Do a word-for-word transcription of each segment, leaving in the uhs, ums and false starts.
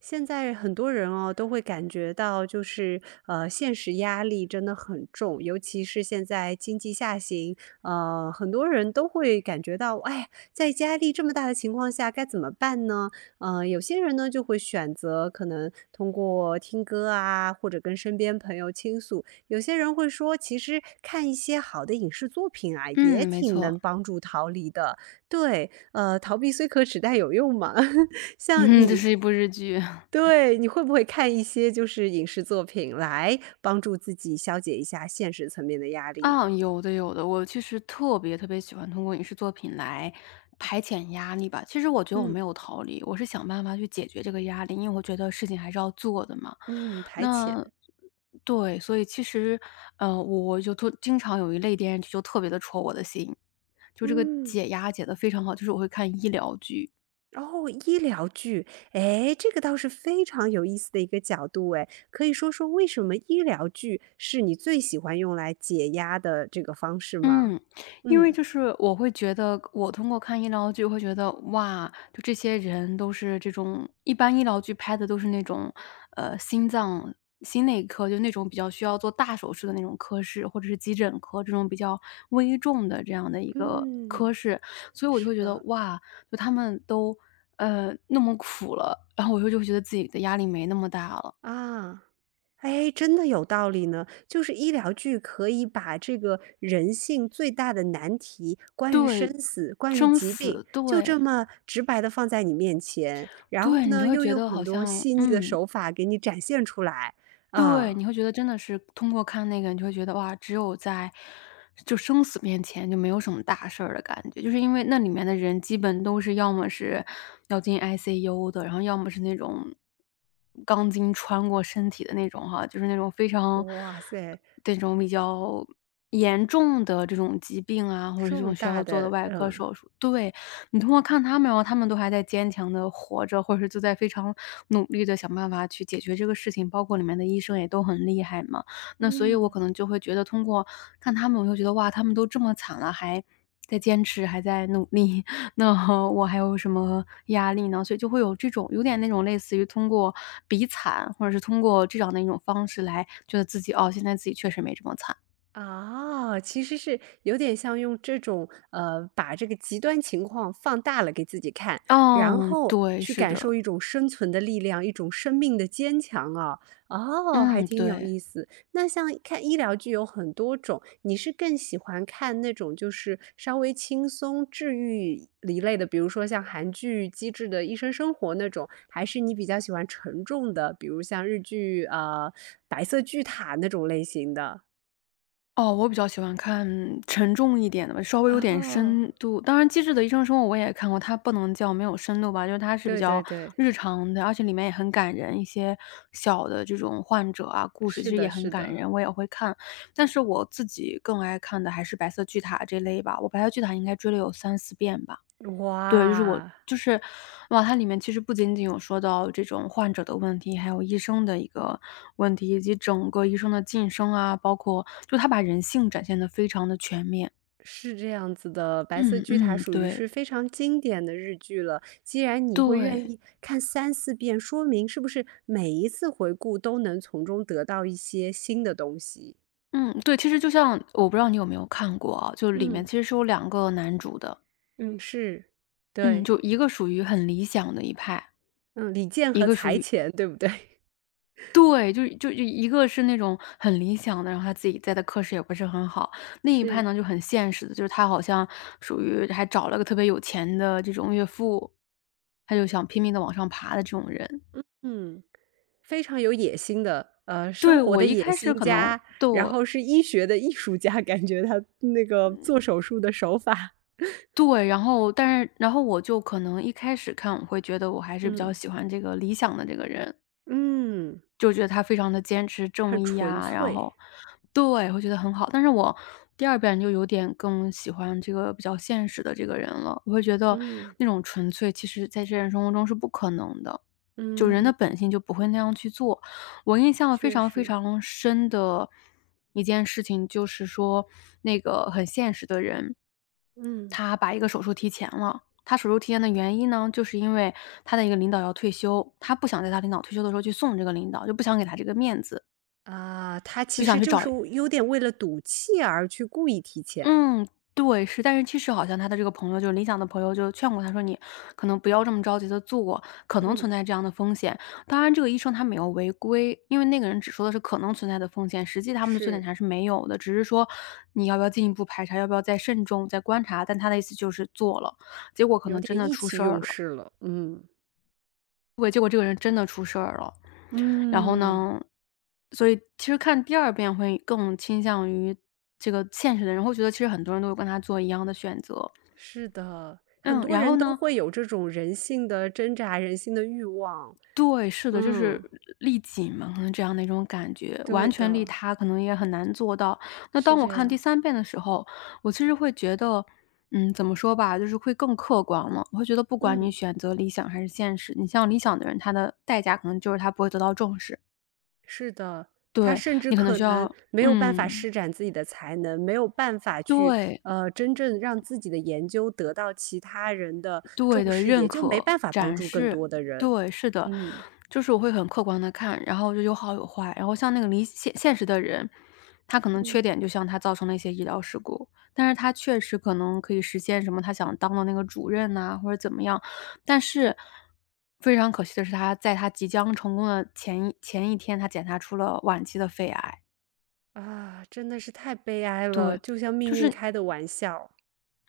现在很多人哦，都会感觉到就是，呃，现实压力真的很重，尤其是现在经济下行，呃，很多人都会感觉到，哎呀在压力这么大的情况下该怎么办呢？呃，有些人呢就会选择可能通过听歌啊，或者跟身边朋友倾诉，有些人会说，其实看一些好的影视作品啊，也嗯，没挺能错。帮助逃离的。对，呃，逃避虽可耻，但有用嘛。像嗯，这你是一部日剧。 对，你会不会看一些就是影视作品来帮助自己消解一下现实层面的压 力啊，呢？有的有的，我其实特别特别喜欢通过影视作品来排遣压力吧。其实我觉得我嗯。没有逃离，我是想办法去解决这个压力，因为我觉得事情还是要做的嘛。嗯，排遣。那对，所以其实，呃，我就特经常有一类电视剧就特别的戳我的心，就这个嗯，解压解的非常好，就是我会看医疗剧。哦，医疗剧，诶，这个倒是非常有意思的一个角度诶，可以说说为什么医疗剧是你最喜欢用来解压的这个方式吗？嗯，因为嗯。就是我会觉得，我通过看医疗剧会觉得，哇，就这些人都是这种一般医疗剧拍的都是那种，呃，心脏心内科，就那种比较需要做大手术的那种科室，或者是急诊科这种比较危重的这样的一个嗯，科室，所以我就是会觉得，的。哇，就他们都，呃，那么苦了，然后我就就会觉得自己的压力没那么大了。啊。哎，真的有道理呢。就是医疗剧可以把这个人性最大的难题，关于生对，死、关于生疾病，死，就对，这么直白的放在你面前，然后对，你就呢，会又觉用得很好多像细腻的嗯。手法给你展现出来。对，啊，你会觉得真的是通过看那个，你就会觉得哇，只有在就生死面前就没有什么大事儿的感觉，就是因为那里面的人基本都是要么是要进 I C U 的，然后要么是那种钢筋穿过身体的那种哈，就是那种非常哇塞，这种比较严重的这种疾病啊，或者这重种需大要做的的外科嗯，手术。对，你通过看他们哦，他们都还在坚强的活着，或者是就在非常努力的想办法去解决这个事情，包括里面的医生也都很厉害嘛。那所以我嗯。可能就会觉得通过看他们，我就觉得哇，他们都这么惨了，还在坚持，还在努力，那我还有什么压力呢？所以就会有这种有点那种类似于通过比惨，或者是通过这样的一种方式来觉得自己，哦，现在自己确实没这么惨。啊，其实是有点像用这种呃，把这个极端情况放大了给自己看，然嗯，后对，去是感受的，一种生存的力量，一种生命的坚强啊。哦，还嗯，挺有对。意思。那像看医疗剧有很多种，你是更喜欢看那种就是稍微轻松治愈一类的，比如说像韩剧《机智的医生生活》那种，还是你比较喜欢沉重的，比如像日剧呃《白色巨塔》那种类型的？哦，我比较喜欢看嗯沉重一点的吧稍微有点哦，深度。当然，《机智的医生生活》我也看过，它不能叫没有深度吧，就是它是比对对较对，日常的，而且里面也很感人。一些小的这种患者啊，故事其是实也的，很是感的，人，我也会看。但是我自己更爱看的还是《白色巨塔》这类吧，我《白色巨塔》应该追了有三四遍吧。对，就是我哇，就是哇，它里面其实不仅仅有说到这种患者的问题，还有医生的一个问题，以及整个医生的晋升啊，包括就他把人性展现的非常的全面。是这样子的，《白色嗯巨塔》嗯，属于对，是非常经典的日剧了。既然你会愿对，意看三四遍，说明是不是每一次回顾都能从中得到一些新的东西？嗯，对，其实就像我不知道你有没有看过啊，就里面嗯其实是有两个男主的，嗯，是，嗯，对，就一个属于很理想的一派，嗯，李健一和个属财于前，对不对？对，就就就一个是那种很理想的，然后他自己在的科室也不是很好。另一派是，呢，就很现实的，就是他好像属于还找了个特别有钱的这种岳父，他就想拼命的往上爬的这种人。嗯。非常有野心的，呃，生对，活我的一野开始心可能家，对，然我后是医学的艺术家，感觉他那个做手术的手法，对，然后但是然后我就可能一开始看我会觉得我还是比较嗯，喜欢这个理想的这个人。嗯，就觉得他非常的坚持很正义纯啊，然粹，后对，会觉得很好。但是我第二遍就有点更喜欢这个比较现实的这个人了，我会觉得嗯，那种纯粹其实在现实生活中是不可能的，就人嗯，的本性就不会那样去做。我印象非确常非实，常深的一件事情，就是说那个很现实的人嗯，他把一个手术提前了。他手术提前的原因呢，就是因为他的一个领导要退休，他不想在他领导退休的时候去送这个领导，就不想给他这个面子，啊，他就其想实去就找是有点为了赌气而去故意提前，嗯，对，是。但是其实好像他的这个朋友，就是理想的朋友就劝过他说：“你可能不要这么着急的做，可能嗯，存在这样的风险。”当然这个医生他没有违规，因为那个人只说的是可能存在的风险，实际他们的做检是，查是没有的，只是说你要不要进一步排查，要不要再慎重、再观察，但他的意思就是做了，结果可有能真点的意出气事儿用了。事了，嗯，对，结果这个人真的出事儿了。然后嗯，呢，所以其实看第二遍会更倾向于这个现实的人，会觉得其实很多人都有跟他做一样的选择。是的，很嗯，多然人后都呢会有这种人性的挣扎，人性的欲望，对，是的，就是嗯。利己嘛，可能这样的一种感觉，对完全利的，他可能也很难做到。那是当我这看第样。三遍的时候，我其实会觉得，嗯，怎么说吧，就是会更客观了。我会觉得不管你嗯，选择理想还是现实，你像理想的人，他的代价可能就是他不会得到重视。是的，他对，甚至你可能可需能要没有办法嗯，施展自己的才能，没有办法去，对，呃，真正让自己的研究得到其他人的对重的，视，认也就没可、办法帮展助更示，多的人。对，是的。嗯。就是我会很客观的看，然后就有好有坏。然后像那个离现现实的人，他可能缺嗯，点就像他造成了一些医疗事故，但是他确实可能可以实现什么他想当的那个主任呐，或者怎么样。但是非常可惜的是他在他即将成功的前一前一天，他检查出了晚期的肺癌。啊，真的是太悲哀了，对，就像就命运是开的玩笑。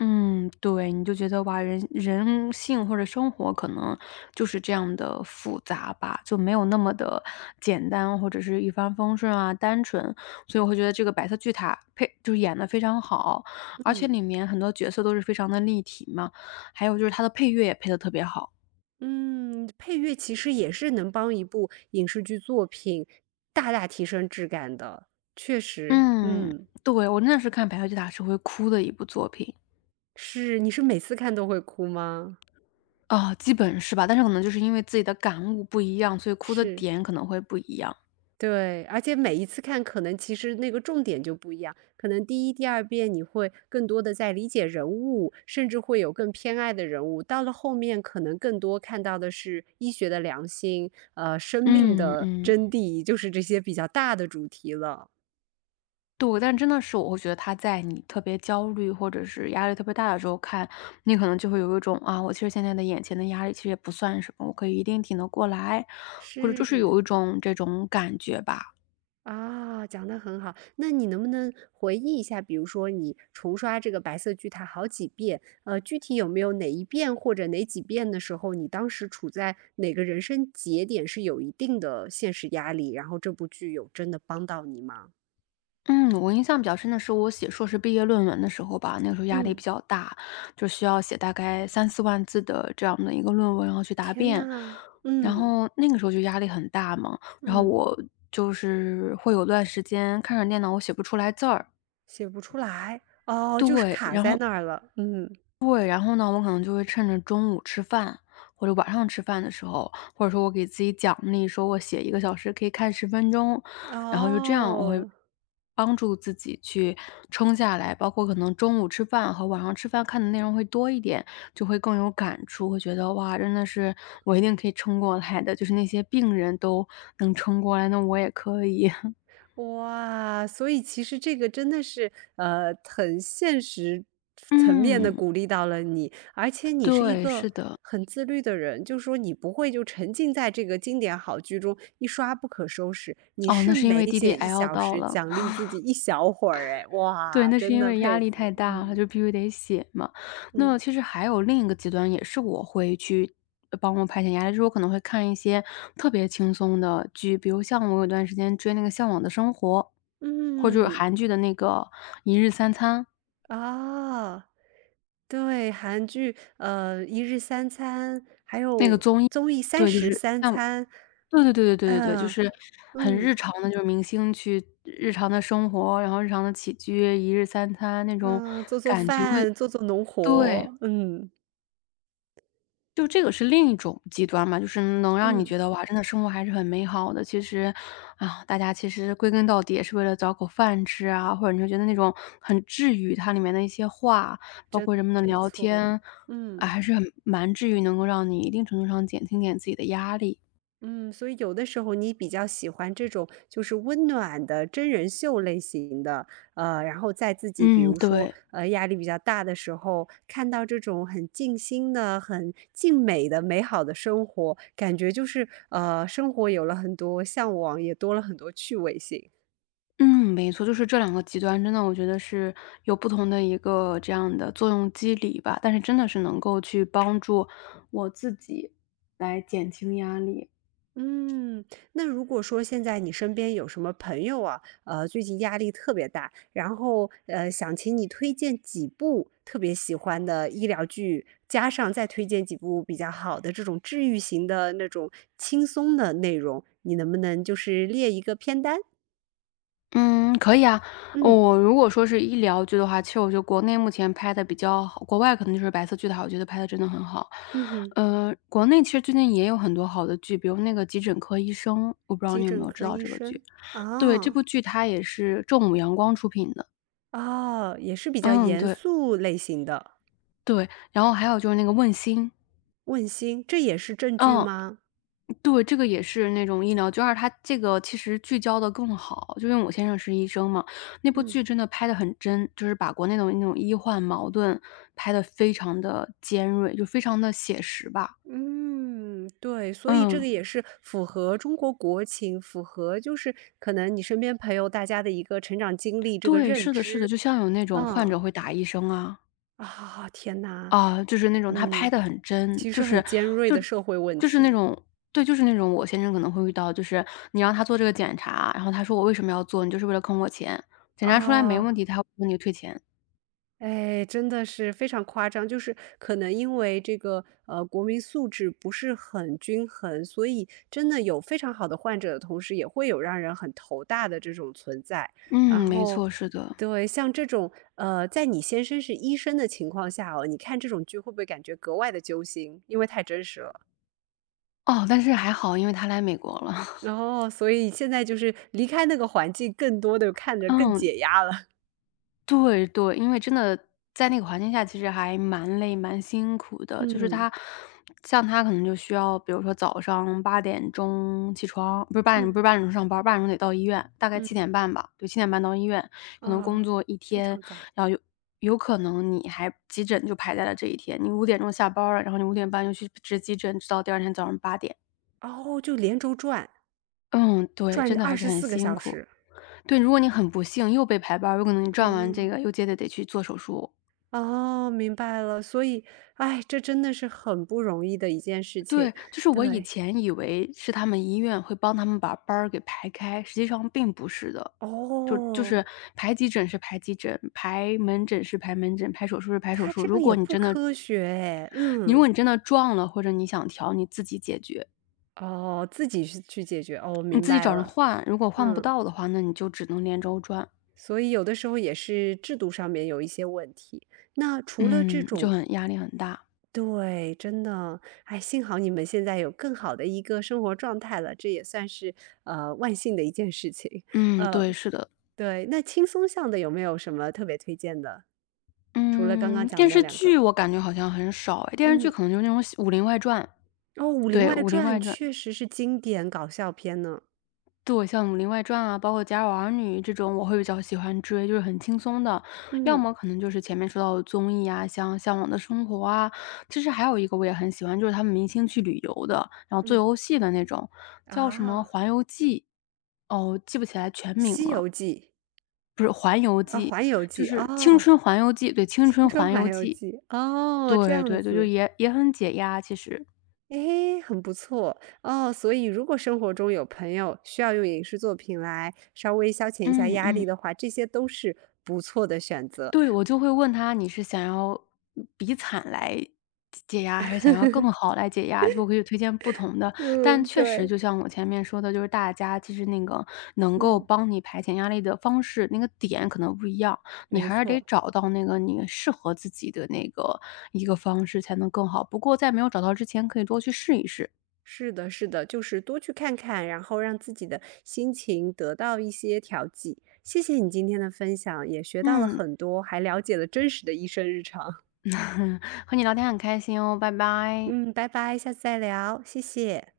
嗯，对，你就觉得哇，人人性或者生活可能就是这样的复杂吧，就没有那么的简单，或者是一帆风顺啊，单纯。所以我会觉得这个《白色巨塔》配就是演的非常好，而且嗯里面很多角色都是非常的立体嘛，还有就是它的配乐也配的特别好。嗯，配乐其实也是能帮一部影视剧作品大大提升质感的，确实，嗯，嗯。对，我真的是看《白色巨塔》是会哭的一部作品。是，你是每次看都会哭吗？啊，基本是吧，但是可能就是因为自己的感悟不一样，所以哭的是，点可能会不一样。对，而且每一次看可能其实那个重点就不一样，可能第一、第二遍你会更多的在理解人物，甚至会有更偏爱的人物，到了后面可能更多看到的是医学的良心，呃，生命嗯的嗯。真谛，就是这些比较大的主题了，对，但真的是我会觉得他在你特别焦虑或者是压力特别大的时候看，你可能就会有一种啊，我其实现在的眼前的压力其实也不算什么，我可以一定挺得过来，或者就是是。有一种这种感觉吧。啊，讲得很好。那你能不能回忆一下，比如说你重刷这个白色巨塔好几遍，呃，具体有没有哪一遍或者哪几遍的时候，你当时处在哪个人生节点是有一定的现实压力，然后这部剧有真的帮到你吗？嗯，我印象比较深的是我写硕士毕业论文的时候吧，那个时候压力比嗯，较大，就需要写大概三四万字的这样的一个论文，然后去答天辩，呐，然嗯后那个时候就压力很大嘛，然后嗯，我就是会有段时间看着电脑我写不出来字儿，写不出来，哦，就是对，卡然在后那儿了，嗯，对，然后呢，我可能就会趁着中午吃饭，或者晚上吃饭的时候，或者说我给自己奖励，说我写一个小时可以看十分钟，然后就这样我会哦。帮助自己去撑下来。包括可能中午吃饭和晚上吃饭看的内容会多一点，就会更有感触，会觉得哇，真的是我一定可以撑过来的，就是那些病人都能撑过来，那我也可以。哇，所以其实这个真的是，呃，很现实层面的嗯，鼓励到了你，而且你是一对，个是的。很自律的人，就说你不会就沉浸在这个经典好剧中一刷不可收拾，你哦，是那是因每为 写一 D D L 小到时了。奖励自己一小会儿哎，对，哇，那是真因的为压佩力太服，大了，嗯，就必须得写嘛。嗯，那其实还有另一个极端，也是我会去呃帮我排遣压力，就是我可能会看一些特别轻松的剧，比如像我有段时间追那个《向往的生活》，或者嗯，韩剧的那个《一日三餐》啊，对，韩剧，呃，《一日三餐》，还那个有综艺，综艺《三对，就十是三像餐》，对对对对对对对，就嗯是很日嗯。常的，就是明星去日常的生活，然后日常的起居，一日三餐那种嗯，做做感觉会饭，做做农对。活，嗯，就这个是另一种极端嘛，就是能让你嗯，觉得哇，真的生活还是很美好的。其实，啊，大家其实归根到底也是为了找口饭吃啊，或者你会觉得那种很治愈，它里面的一些话，包真括的人们的没聊错，天，啊，嗯，还是很蛮治愈，能够让你一定程度上减轻点自己的压力。嗯，所以有的时候你比较喜欢这种就是温暖的真人秀类型的，呃，然后在自己比嗯，如说，对，呃，压力比较大的时候，看到这种很静心的、很静美的、美好的生活，感觉就是，呃，生活有了很多向往，也多了很多趣味性。嗯，没错，就是这两个极端，真的我觉得是有不同的一个这样的作用机理吧，但是真的是能够去帮助我自己来减轻压力。嗯，那如果说现在你身边有什么朋友啊，呃，最近压力特别大，然后呃，想请你推荐几部特别喜欢的医疗剧，加上再推荐几部比较好的这种治愈型的那种轻松的内容，你能不能就是列一个片单？嗯，可以啊。嗯我如果说是医疗剧的话，其实我觉得国内目前拍的比较好，国外可能就是白色巨塔，我觉得拍的真的很好。嗯哼，呃，国内其实最近也有很多好的剧，比如那个《急诊科医生》，我不知道急你有没诊有知科道医这个剧？生对，这啊部剧它也是正午阳光出品的。哦，也是比较嗯，严对，肃类型的，对，然后还有就是那个《问心》，问心，这也是正剧嗯。吗？对，这个也是那种医疗就二，而它这个其实聚焦的更好。就因为我先生是医生嘛，那部嗯。剧真的拍的很真，就是把国内的那种医患矛盾拍的非常的尖锐，就非常的写实吧。嗯，对，所以这个嗯，也是符合中国国情，符合就是可能你身边朋友大家的一个成长经历，这个对，认是的是的，知。就像有那种患嗯，者会打医生啊，啊，天呐，啊，就是那种他拍嗯，的很真，其就实很是尖锐就的社会问就是那题，种对，就是那种我先生可能会遇到，就是你让他做这个检查，然后他说：“我为什么要做？你就是为了坑我钱。”检查出来没啊。问题，他会问你退钱。哎，真的是非常夸张，就是可能因为这个呃国民素质不是很均衡，所以真的有非常好的患者的同时，也会有让人很头大的这种存在。然嗯，没后，错，是的。对，像这种呃，在你先生是医生的情况下哦，你看这种剧会不会感觉格外的揪心？因为太真实了。哦，但是还好，因为他来美国了。然后，所以现在就是离开那个环境，更多的看着更嗯，解压了。对对，因为真的在那个环境下，其实还蛮累、蛮辛苦 的。嗯就是他，嗯像他可能就需要，比如说早上八点钟起床，不是八点，不嗯。是八点钟上班八点钟得到医院，大概七嗯，点半吧，对，七点半到医院，可能工啊，作一非天，常早。然后有有可能你还急诊就排在了这一天，你五点钟下班了，然后你五点半又去值急诊，直到第二天早上八点。哦，就连轴转，嗯，对，转真的二还是十很四个辛小苦。时。对，如果你很不幸又被排班儿，有可能你赚完这嗯。个又接着得去做手术。哦，明白了，所以，哎，这真的是很不容易的一件事情。对，就是我以对，前以为是他们医院会帮他们把班儿给排开，实际上并不是的。就就哦，是排急诊是排急诊，排门诊是排门诊，排手术是排手他术。这如样也果你不真的科学哎，你如嗯，果你真的撞了，或者你想调，你自己解决，哦，自己去去解决，哦，你明自己白找人了，换。如果换不嗯，到的话，那你就只能连轴转，所以有的时候也是制度上面有一些问题。那除了这嗯，就种很压力很大。对，真的，哎，幸好你们现在有更好的一个生活状态了，这也算是呃万幸的一件事情。嗯，呃，对，是的。对，那轻松向的有没有什么特别推荐的？除了刚刚嗯，讲的电那视两个，剧我感觉好像很少哎，电视剧嗯，可能就是那种《武林外传》。哦，《武林对，外《武林传》外传》，确实是经典搞笑片呢。对，像《武林外传》啊，包括《家有儿女》这种，我会比较喜欢追，就是很轻松的。要嗯么可能就是前面说到的综艺啊，像《向往的生活》啊，其实还有一个我也很喜欢，就是他们明星去旅游的，然后做嗯游戏的那种，叫什么啊，《环游记》。哦，记不起来全名《西了，游记》啊，《环游就记》是《青哦，春环游记》，对，《青《青春春环环游游记》。记》哦，这对样对对，就子。也也很解压，其实。诶，很不错哦。所以，如果生活中有朋友需要用影视作品来稍微消遣一下嗯压力嗯，的话，这些都是不错的选择。对，我就会问他：“你是想要嗯比惨来解解压，还是想要更好来解压？”就我可以推荐不同的。但嗯，确实对。就像我前面说的，就是大家其实那个能够嗯，帮你排遣压力的方式，那个点可能不一样，你没还是得错，找到那个你适合自己的那个一个方式才能更好。不过在没有找到之前，可以多去试一试。是的，是的，就是多去看看，然后让自己的心情得到一些调剂。谢谢你今天的分享，也学到了嗯，很多，还了解了真实的医生日常。和你聊天很开心哦，拜 拜。嗯，拜拜，下次再聊，谢谢。